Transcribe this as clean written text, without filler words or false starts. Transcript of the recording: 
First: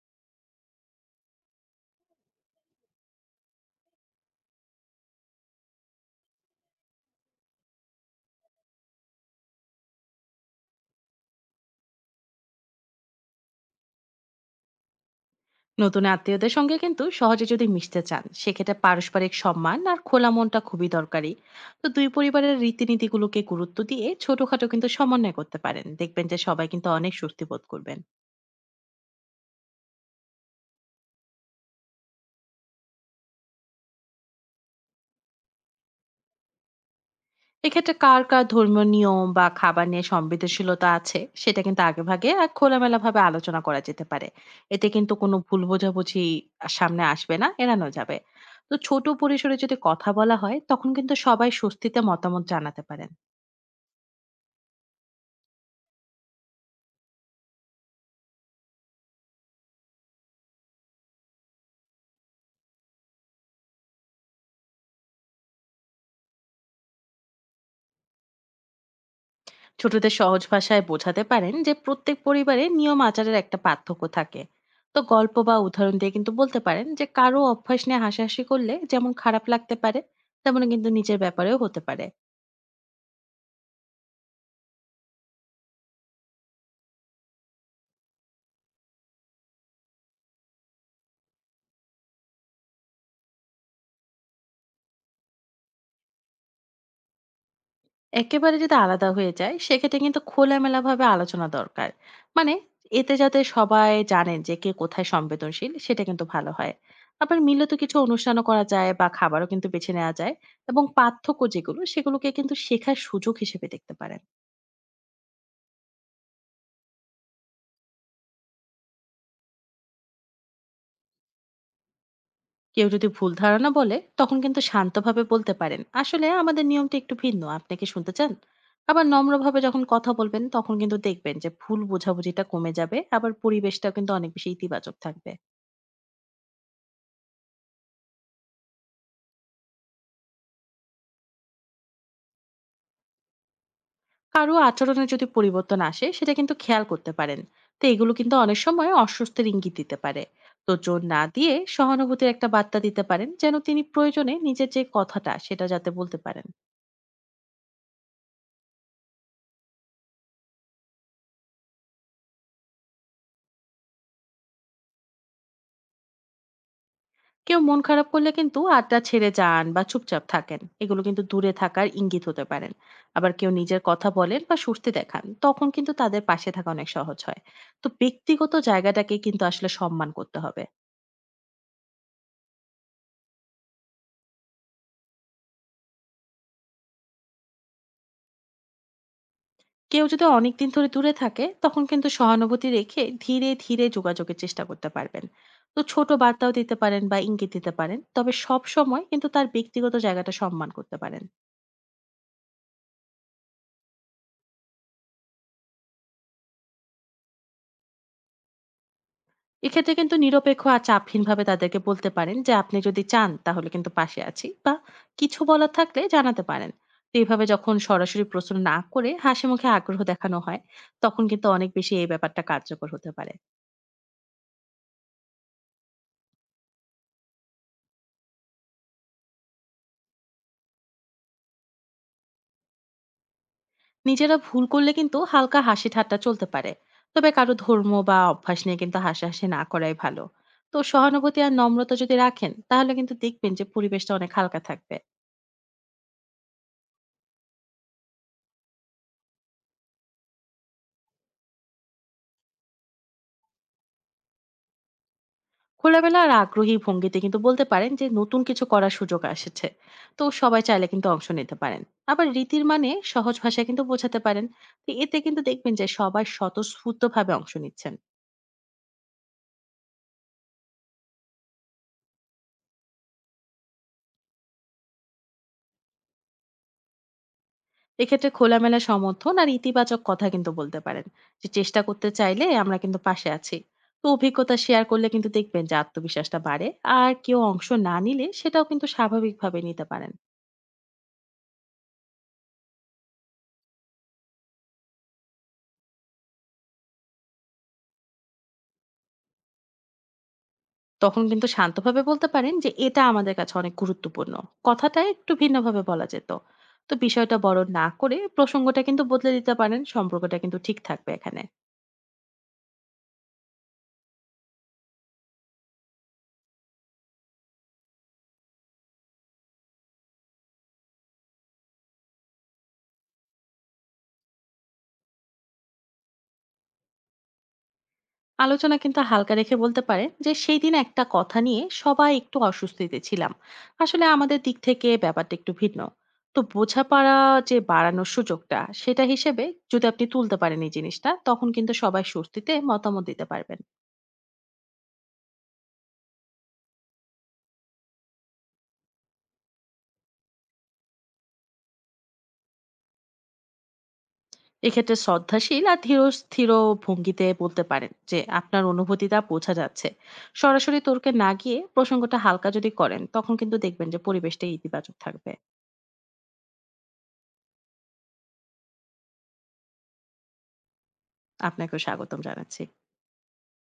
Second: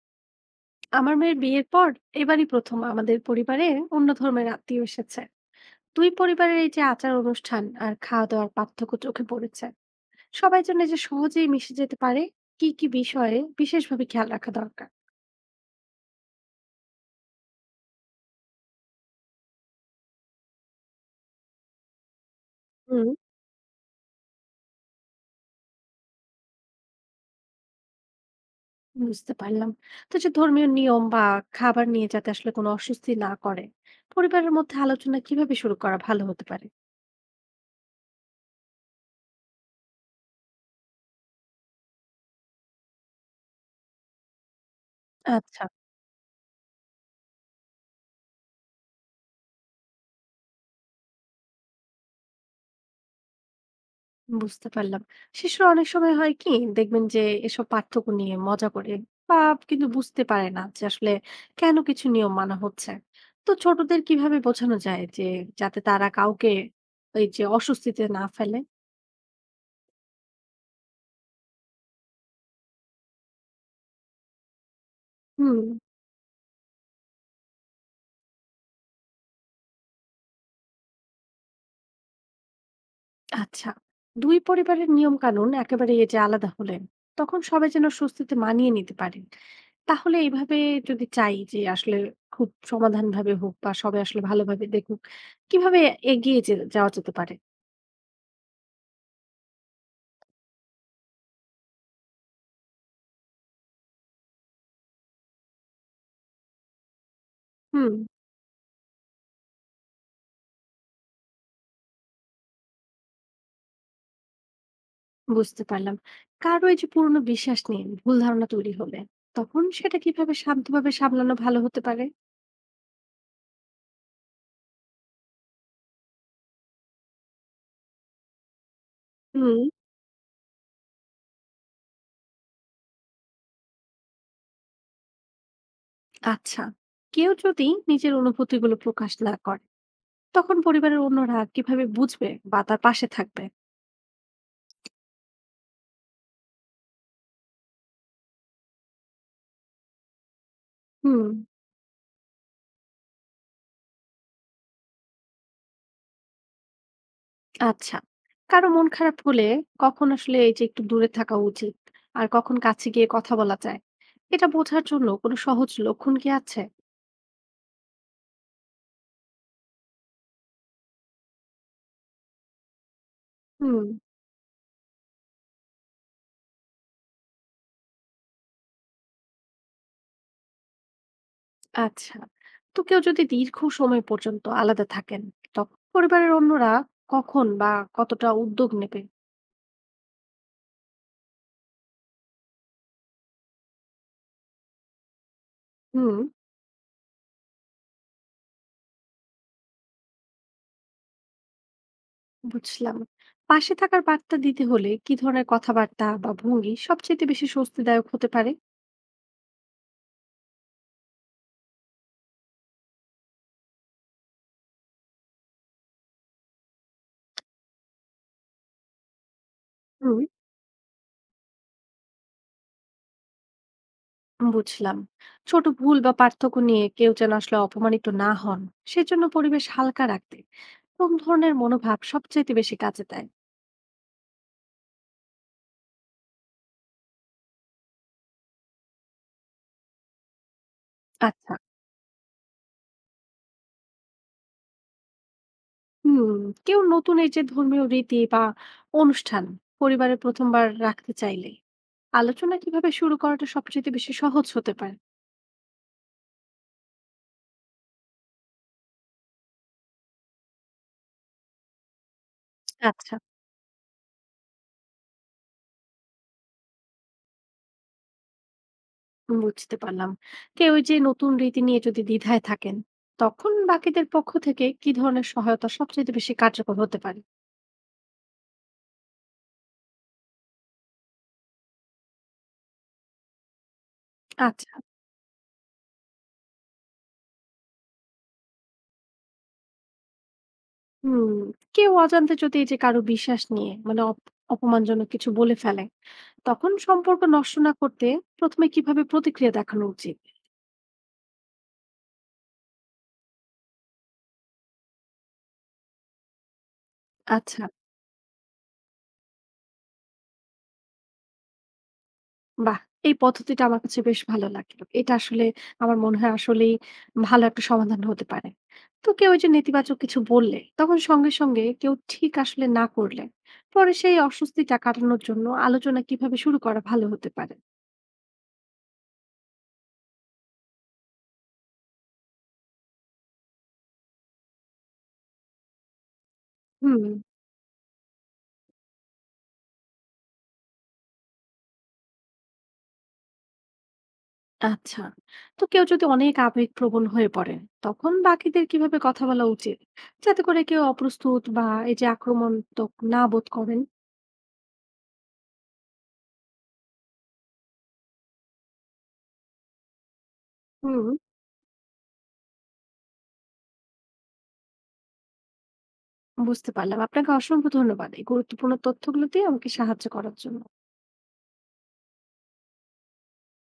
আমার মেয়ের বিয়ের পর এবারই প্রথম আমাদের পরিবারে অন্য ধর্মের আত্মীয় এসেছে। দুই পরিবারের এই যে আচার অনুষ্ঠান আর খাওয়া দাওয়ার পার্থক্য চোখে পড়েছে। সবাই জন্য যে সহজেই মিশে যেতে পারে, কি কি বিষয়ে বিশেষভাবে খেয়াল রাখা দরকার? নতুন আত্মীয়দের সঙ্গে কিন্তু সহজে যদি মিশতে চান, সেক্ষেত্রে পারস্পরিক সম্মান আর খোলা মনটা খুবই দরকারি। তো দুই পরিবারের হুম, রীতিনীতিগুলোকে গুরুত্ব দিয়ে ছোটখাটো কিন্তু সমন্বয় করতে পারেন, দেখবেন যে সবাই কিন্তু অনেক স্বস্তি বোধ করবেন। বুঝতে পারলাম। তো যে ধর্মীয় নিয়ম বা খাবার নিয়ে যাতে আসলে কোনো অস্বস্তি না করে, পরিবারের মধ্যে আলোচনা কিভাবে শুরু করা ভালো হতে পারে? এক্ষেত্রে কার কার ধর্মীয় নিয়ম বা খাবার নিয়ে সংবেদনশীলতা আছে, সেটা কিন্তু আগে ভাগে আর খোলামেলা ভাবে আলোচনা করা যেতে পারে। এতে কিন্তু কোনো ভুল আচ্ছা, বোঝাবুঝি সামনে আসবে না, এড়ানো যাবে। তো ছোট পরিসরে যদি কথা বলা হয়, তখন কিন্তু সবাই স্বস্তিতে মতামত জানাতে পারেন। বুঝতে পারলাম। শিশুরা অনেক সময় হয় কি, দেখবেন যে এসব পার্থক্য নিয়ে মজা করে, বা কিন্তু বুঝতে পারে না যে আসলে কেন কিছু নিয়ম মানা হচ্ছে। তো ছোটদের কিভাবে বোঝানো যায় যে, যাতে তারা কাউকে এই যে অস্বস্তিতে না ফেলে? ছোটদের সহজ ভাষায় বোঝাতে পারেন যে প্রত্যেক পরিবারে নিয়ম আচারের একটা পার্থক্য থাকে। তো গল্প বা হুম, উদাহরণ দিয়ে কিন্তু বলতে পারেন যে কারো অভ্যাস নিয়ে হাসাহাসি করলে যেমন খারাপ লাগতে পারে, তেমন কিন্তু নিজের ব্যাপারেও হতে পারে। আচ্ছা। ২ পরিবারের নিয়ম কানুন একেবারে এই যে আলাদা হলেন, তখন সবাই যেন স্বস্তিতে মানিয়ে নিতে পারেন। তাহলে এইভাবে যদি চাই যে আসলে খুব সমাধানভাবে হোক বা সবাই আসলে ভালোভাবে দেখুক, কিভাবে এগিয়ে যে যাওয়া যেতে পারে? একেবারে যদি আলাদা হয়ে যায়, সেক্ষেত্রে কিন্তু খোলামেলা ভাবে আলোচনা দরকার। মানে, এতে যাতে সবাই জানেন যে কে কোথায় সংবেদনশীল, সেটা কিন্তু ভালো হয়। আবার মিলত হুম, কিছু অনুষ্ঠানও করা যায় বা খাবারও কিন্তু বেছে নেওয়া যায়। এবং পার্থক্য যেগুলো, সেগুলোকে কিন্তু শেখার সুযোগ হিসেবে দেখতে পারেন। বুঝতে পারলাম। কারো এই যে পুরনো বিশ্বাস নিয়ে ভুল ধারণা তৈরি হলে তখন সেটা কিভাবে শান্তভাবে সামলানো ভালো হতে পারে? কেউ যদি ভুল ধারণা বলে, তখন কিন্তু শান্তভাবে বলতে পারেন আসলে আমাদের নিয়মটা একটু ভিন্ন, আপনি কি শুনতে চান। আবার হুম, নম্রভাবে যখন কথা বলবেন, তখন কিন্তু দেখবেন যে ভুল বোঝাবুঝিটা কমে যাবে, আবার পরিবেশটাও কিন্তু অনেক বেশি ইতিবাচক থাকবে। আচ্ছা। কেউ যদি নিজের অনুভূতিগুলো প্রকাশ না করে, তখন পরিবারের অন্যরা কিভাবে বুঝবে বা তার পাশে থাকবে? কারো আচরণে যদি পরিবর্তন আসে, সেটা কিন্তু খেয়াল করতে পারেন। তো এগুলো কিন্তু অনেক সময় অস্বস্তির ইঙ্গিত দিতে পারে। তো জোর না হুম, দিয়ে সহানুভূতির একটা বার্তা দিতে পারেন, যেন তিনি প্রয়োজনে নিজের যে কথাটা সেটা যাতে বলতে পারেন। আচ্ছা। কারো মন খারাপ হলে কখন আসলে এই যে একটু দূরে থাকা উচিত আর কখন কাছে গিয়ে কথা বলা যায়, এটা বোঝার জন্য কোনো সহজ লক্ষণ কি আছে? কেউ মন খারাপ করলে কিন্তু আড্ডা ছেড়ে যান বা চুপচাপ থাকেন, এগুলো কিন্তু দূরে থাকার ইঙ্গিত হতে পারেন। আবার কেউ নিজের হুম, কথা বলেন বা স্বস্তি দেখান, তখন কিন্তু তাদের পাশে থাকা অনেক সহজ হয়। তো ব্যক্তিগত জায়গাটাকে কিন্তু আসলে সম্মান করতে হবে। আচ্ছা। তো কেউ যদি দীর্ঘ সময় পর্যন্ত আলাদা থাকেন, তখন পরিবারের অন্যরা কখন বা কতটা উদ্যোগ নেবে? কেউ যদি অনেকদিন ধরে দূরে থাকে, তখন কিন্তু সহানুভূতি রেখে ধীরে ধীরে যোগাযোগের চেষ্টা করতে পারবেন। তো ছোট হুম, বার্তাও দিতে পারেন বা ইঙ্গিত দিতে পারেন, তবে সব সময় কিন্তু তার ব্যক্তিগত জায়গাটা সম্মান করতে পারেন। বুঝলাম। পাশে থাকার বার্তা দিতে হলে কি ধরনের কথাবার্তা বা ভঙ্গি সবচেয়ে বেশি স্বস্তিদায়ক হতে পারে? এক্ষেত্রে কিন্তু নিরপেক্ষ আর চাপহীনভাবে তাদেরকে বলতে পারেন যে আপনি যদি চান তাহলে কিন্তু পাশে আছি, বা কিছু বলার থাকলে জানাতে পারেন। তো এইভাবে যখন সরাসরি প্রশ্ন না করে হাসি মুখে আগ্রহ হুম, দেখানো হয়, তখন কিন্তু অনেক বেশি এই ব্যাপারটা কার্যকর হতে পারে। বুঝলাম। ছোট ভুল বা পার্থক্য নিয়ে কেউ যেন আসলে অপমানিত না হন, সেজন্য পরিবেশ হালকা রাখতে কোন ধরনের মনোভাব সবচাইতে বেশি কাজে দেয়? নিজেরা ভুল করলে কিন্তু হালকা হাসি ঠাট্টা চলতে পারে, তবে কারো ধর্ম বা অভ্যাস নিয়ে কিন্তু হাসাহাসি না করাই ভালো। তো সহানুভূতি আর আচ্ছা, নম্রতা যদি রাখেন, তাহলে কিন্তু দেখবেন যে পরিবেশটা অনেক হালকা থাকবে। হুম। কেউ নতুন এই যে ধর্মীয় রীতি বা অনুষ্ঠান পরিবারে প্রথমবার রাখতে চাইলে, আলোচনা কিভাবে শুরু করাটা সবচেয়ে বেশি সহজ হতে পারে? খোলামেলা আর আগ্রহী ভঙ্গিতে কিন্তু বলতে পারেন যে নতুন কিছু করার সুযোগ আসছে। তো সবাই চাইলে কিন্তু অংশ নিতে পারেন। আবার রীতির মানে আচ্ছা, সহজ ভাষায় কিন্তু বোঝাতে পারেন। তো এতে কিন্তু দেখবেন যে সবাই স্বতঃস্ফূর্ত ভাবে অংশ নিচ্ছেন। বুঝতে পারলাম। কেউ ওই যে নতুন রীতি নিয়ে যদি দ্বিধায় থাকেন, তখন বাকিদের পক্ষ থেকে কি ধরনের সহায়তা সবচেয়ে বেশি কার্যকর হতে পারে? এক্ষেত্রে খোলামেলা সমর্থন আর ইতিবাচক কথা কিন্তু বলতে পারেন যে চেষ্টা করতে চাইলে আমরা কিন্তু পাশে আছি। তো অভিজ্ঞতা আচ্ছা, শেয়ার করলে কিন্তু দেখবেন যে আত্মবিশ্বাসটা বাড়ে। আর কেউ অংশ না নিলে সেটাও কিন্তু স্বাভাবিকভাবে নিতে পারেন। হুম। কেউ অজান্তে যদি এই যে কারো বিশ্বাস নিয়ে মানে অপমানজনক কিছু বলে ফেলে, তখন সম্পর্ক নষ্ট না করতে প্রথমে কিভাবে প্রতিক্রিয়া দেখানো উচিত? তখন কিন্তু শান্তভাবে বলতে পারেন যে এটা আমাদের কাছে অনেক গুরুত্বপূর্ণ, কথাটা একটু ভিন্নভাবে বলা যেত। তো বিষয়টা বড় আচ্ছা, না করে প্রসঙ্গটা কিন্তু বদলে দিতে পারেন, সম্পর্কটা কিন্তু ঠিক থাকবে এখানে। বাহ! এই পদ্ধতিটা আমার কাছে বেশ ভালো লাগলো। এটা আসলে, আমার মনে হয় আসলেই ভালো একটা সমাধান হতে পারে। তো কেউ ওই যে নেতিবাচক কিছু বললে, তখন সঙ্গে, সঙ্গে কেউ ঠিক আসলে না করলে, পরে সেই অস্বস্তিটা কাটানোর জন্য আলোচনা কিভাবে শুরু করা ভালো হতে পারে? আলোচনা কিন্তু হালকা রেখে বলতে পারেন যে সেই দিন একটা কথা নিয়ে সবাই একটু অস্বস্তিতে ছিলাম, আসলে আমাদের দিক থেকে ব্যাপারটা একটু ভিন্ন। তো হুম। বোঝাপড়া যে বাড়ানোর সুযোগটা সেটা হিসেবে যদি আপনি তুলতে পারেন এই জিনিসটা, তখন কিন্তু সবাই স্বস্তিতে মতামত দিতে পারবেন। আচ্ছা। তো কেউ যদি অনেক আবেগপ্রবণ হয়ে পড়ে, তখন বাকিদের কিভাবে কথা বলা উচিত? যাতে করে কেউ অপ্রস্তুত বা এই যে আক্রমণাত্মক না বোধ করেন? এক্ষেত্রে শ্রদ্ধাশীল আর ধীর স্থির ভঙ্গিতে বলতে পারেন যে আপনার অনুভূতিটা বোঝা যাচ্ছে। সরাসরি হুম। তর্কে না গিয়ে প্রসঙ্গটা হালকা যদি করেন, তখন কিন্তু দেখবেন যে পরিবেশটা ইতিবাচক থাকবে। বুঝতে পারলাম। আপনাকে অসংখ্য ধন্যবাদ এই গুরুত্বপূর্ণ তথ্যগুলো দিয়ে আমাকে সাহায্য করার জন্য। আপনাকেও স্বাগতম জানাচ্ছি।